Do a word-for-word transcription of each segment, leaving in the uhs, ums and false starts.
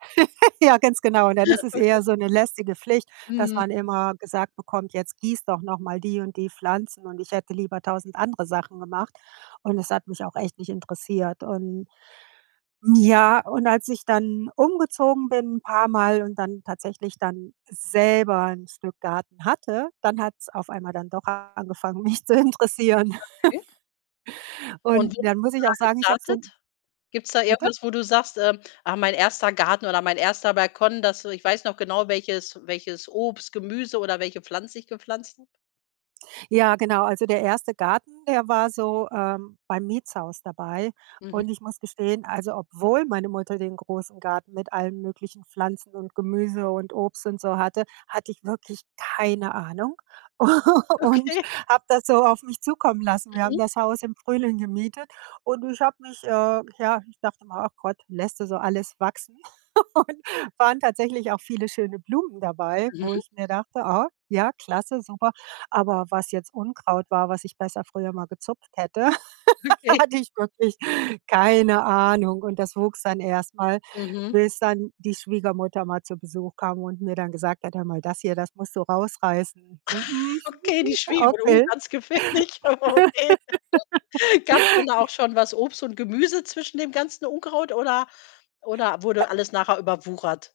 Ja, ganz genau, dann ist es Okay. eher so ‘ne lästige Pflicht, dass Mhm. man immer gesagt bekommt: „Jetzt gieß doch noch mal die und die Pflanzen“ und ich hätte lieber tausend andere Sachen gemacht. Und es hat mich auch echt nicht interessiert. Und, hm, ja, und als ich dann umgezogen bin paarmal und dann tatsächlich dann selber ‘n Stück Garten hatte, dann hat‘s auf einmal dann doch angefangen, mich zu interessieren. Okay. Und Und wie dann muss bist du ich da auch sagen, ich habe so ‘n gestartet? Gibt's da bitte? irgendwas, wo du sagst, ähm: „Ach, mein erster Garten oder mein erster Balkon, das ich weiß noch genau, welches welches Obst, Gemüse oder welche Pflanze ich gepflanzt habe“? Ja, genau. Also, der erste Garten, der war so, ähm, beim Mietshaus dabei. Mhm. Und ich muss gestehen, also, obwohl meine Mutter den großen Garten mit allen möglichen Pflanzen und Gemüse und Obst und so hatte, hatte ich wirklich keine Ahnung u und Okay. habe das so auf mich zukommen lassen. Wir haben Mhm. das Haus im Frühling gemietet und ich habe mich äh, ja, ich dachte immer: „Ach Gott, lässt du so alles wachsen?“ Und waren tatsächlich auch viele schöne Blumen dabei, Mhm. wo ich mir dachte: „Ah, ja, klasse, super.“ Aber was jetzt Unkraut war, was ich besser früher mal gezupft hätte, Okay. hatte ich wirklich keine Ahnung. Und das wuchs dann erst mal, Mhm. bis dann die Schwiegermutter mal zu Besuch kam und mir dann gesagt hat: „Hör mal, das hier, das musst du rausreißen.“ So: „Mhm, Okay, die Schwiegermutter, uh, okay.” ganz gefährlich, okay. Gab‘s denn da auch J schon was Obst und Gemüse zwischen dem ganzen Unkraut oder oder wurde alles nachher überwuchert?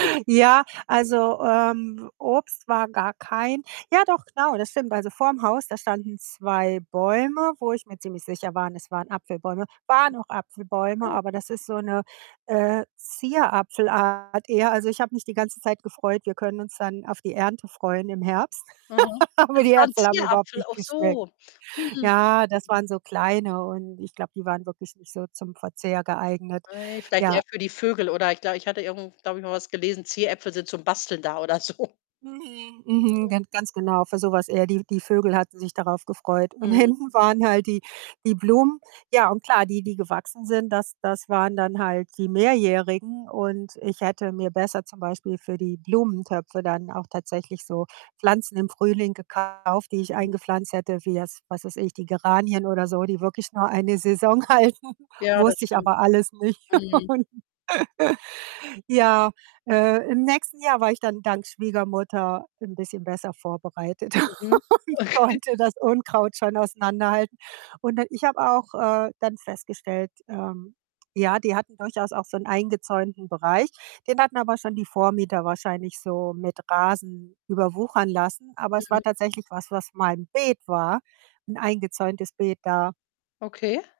Ja, also, ähm, Obst war gar kein ja, doch, genau, das stimmt. Also, vor‘m Haus, da standen zwei Bäume, wo ich mir ziemlich sicher waren, es waren Apfelbäume. Waren auch [unintelligible] Apfelbäume, oh. aber das ist so ‘ne, äh, Zierapfelart eher. Also, ich habe mich die ganze Zeit gefreut, wir können uns dann auf die Ernte freuen im Herbst, Aha. aber Ach, die war ‘n Äpfel haben überhaupt Zierapfel, nicht ach geschmeckt. so. Hm, hm. Ja, das waren so kleine und ich glaube, die waren wirklich nicht so zum Verzehr geeignet. Ei, vielleicht eher Ja. für die Vögel oder ich glaube ich hatte irgendwo, glaube ich, mal was gelesen, Zieräpfel sind zum Basteln da oder so. [unintelligible] mhm. Gan ganz genau, für so was eher die die Vögel hatten sich darauf gefreut. Und Mhm. hinten waren halt die die Blumen. Ja und klar, die die gewachsen sind, das das waren dann halt die Mehrjährigen und ich hätte mir besser zum Beispiel für die Blumentöpfe dann auch tatsächlich so Pflanzen im Frühling gekauft, die ich Mhm. eingepflanzt hätte, wie jetzt, was weiß ich, die Geranien oder so, die wirklich nur eine Saison halten. Ja, das Wusste ich stimmt. aber alles nicht. Mhm. Und, ja, äh, im nächsten Jahr war ich dann dank Schwiegermutter ‘n bisschen besser vorbereitet Mhm. und Okay. konnte das Unkraut schon auseinanderhalten. Und dann ich habe auch, äh, dann festgestellt, ähm, ja, die hatten durchaus auch so ‘n eingezäunten Bereich. Den hatten aber schon die Vormieter wahrscheinlich so mit Rasen überwuchern lassen, aber es war Mhm. tatsächlich was, was mal ‘n Beet war, 'n eingezäuntes Beet da Okay.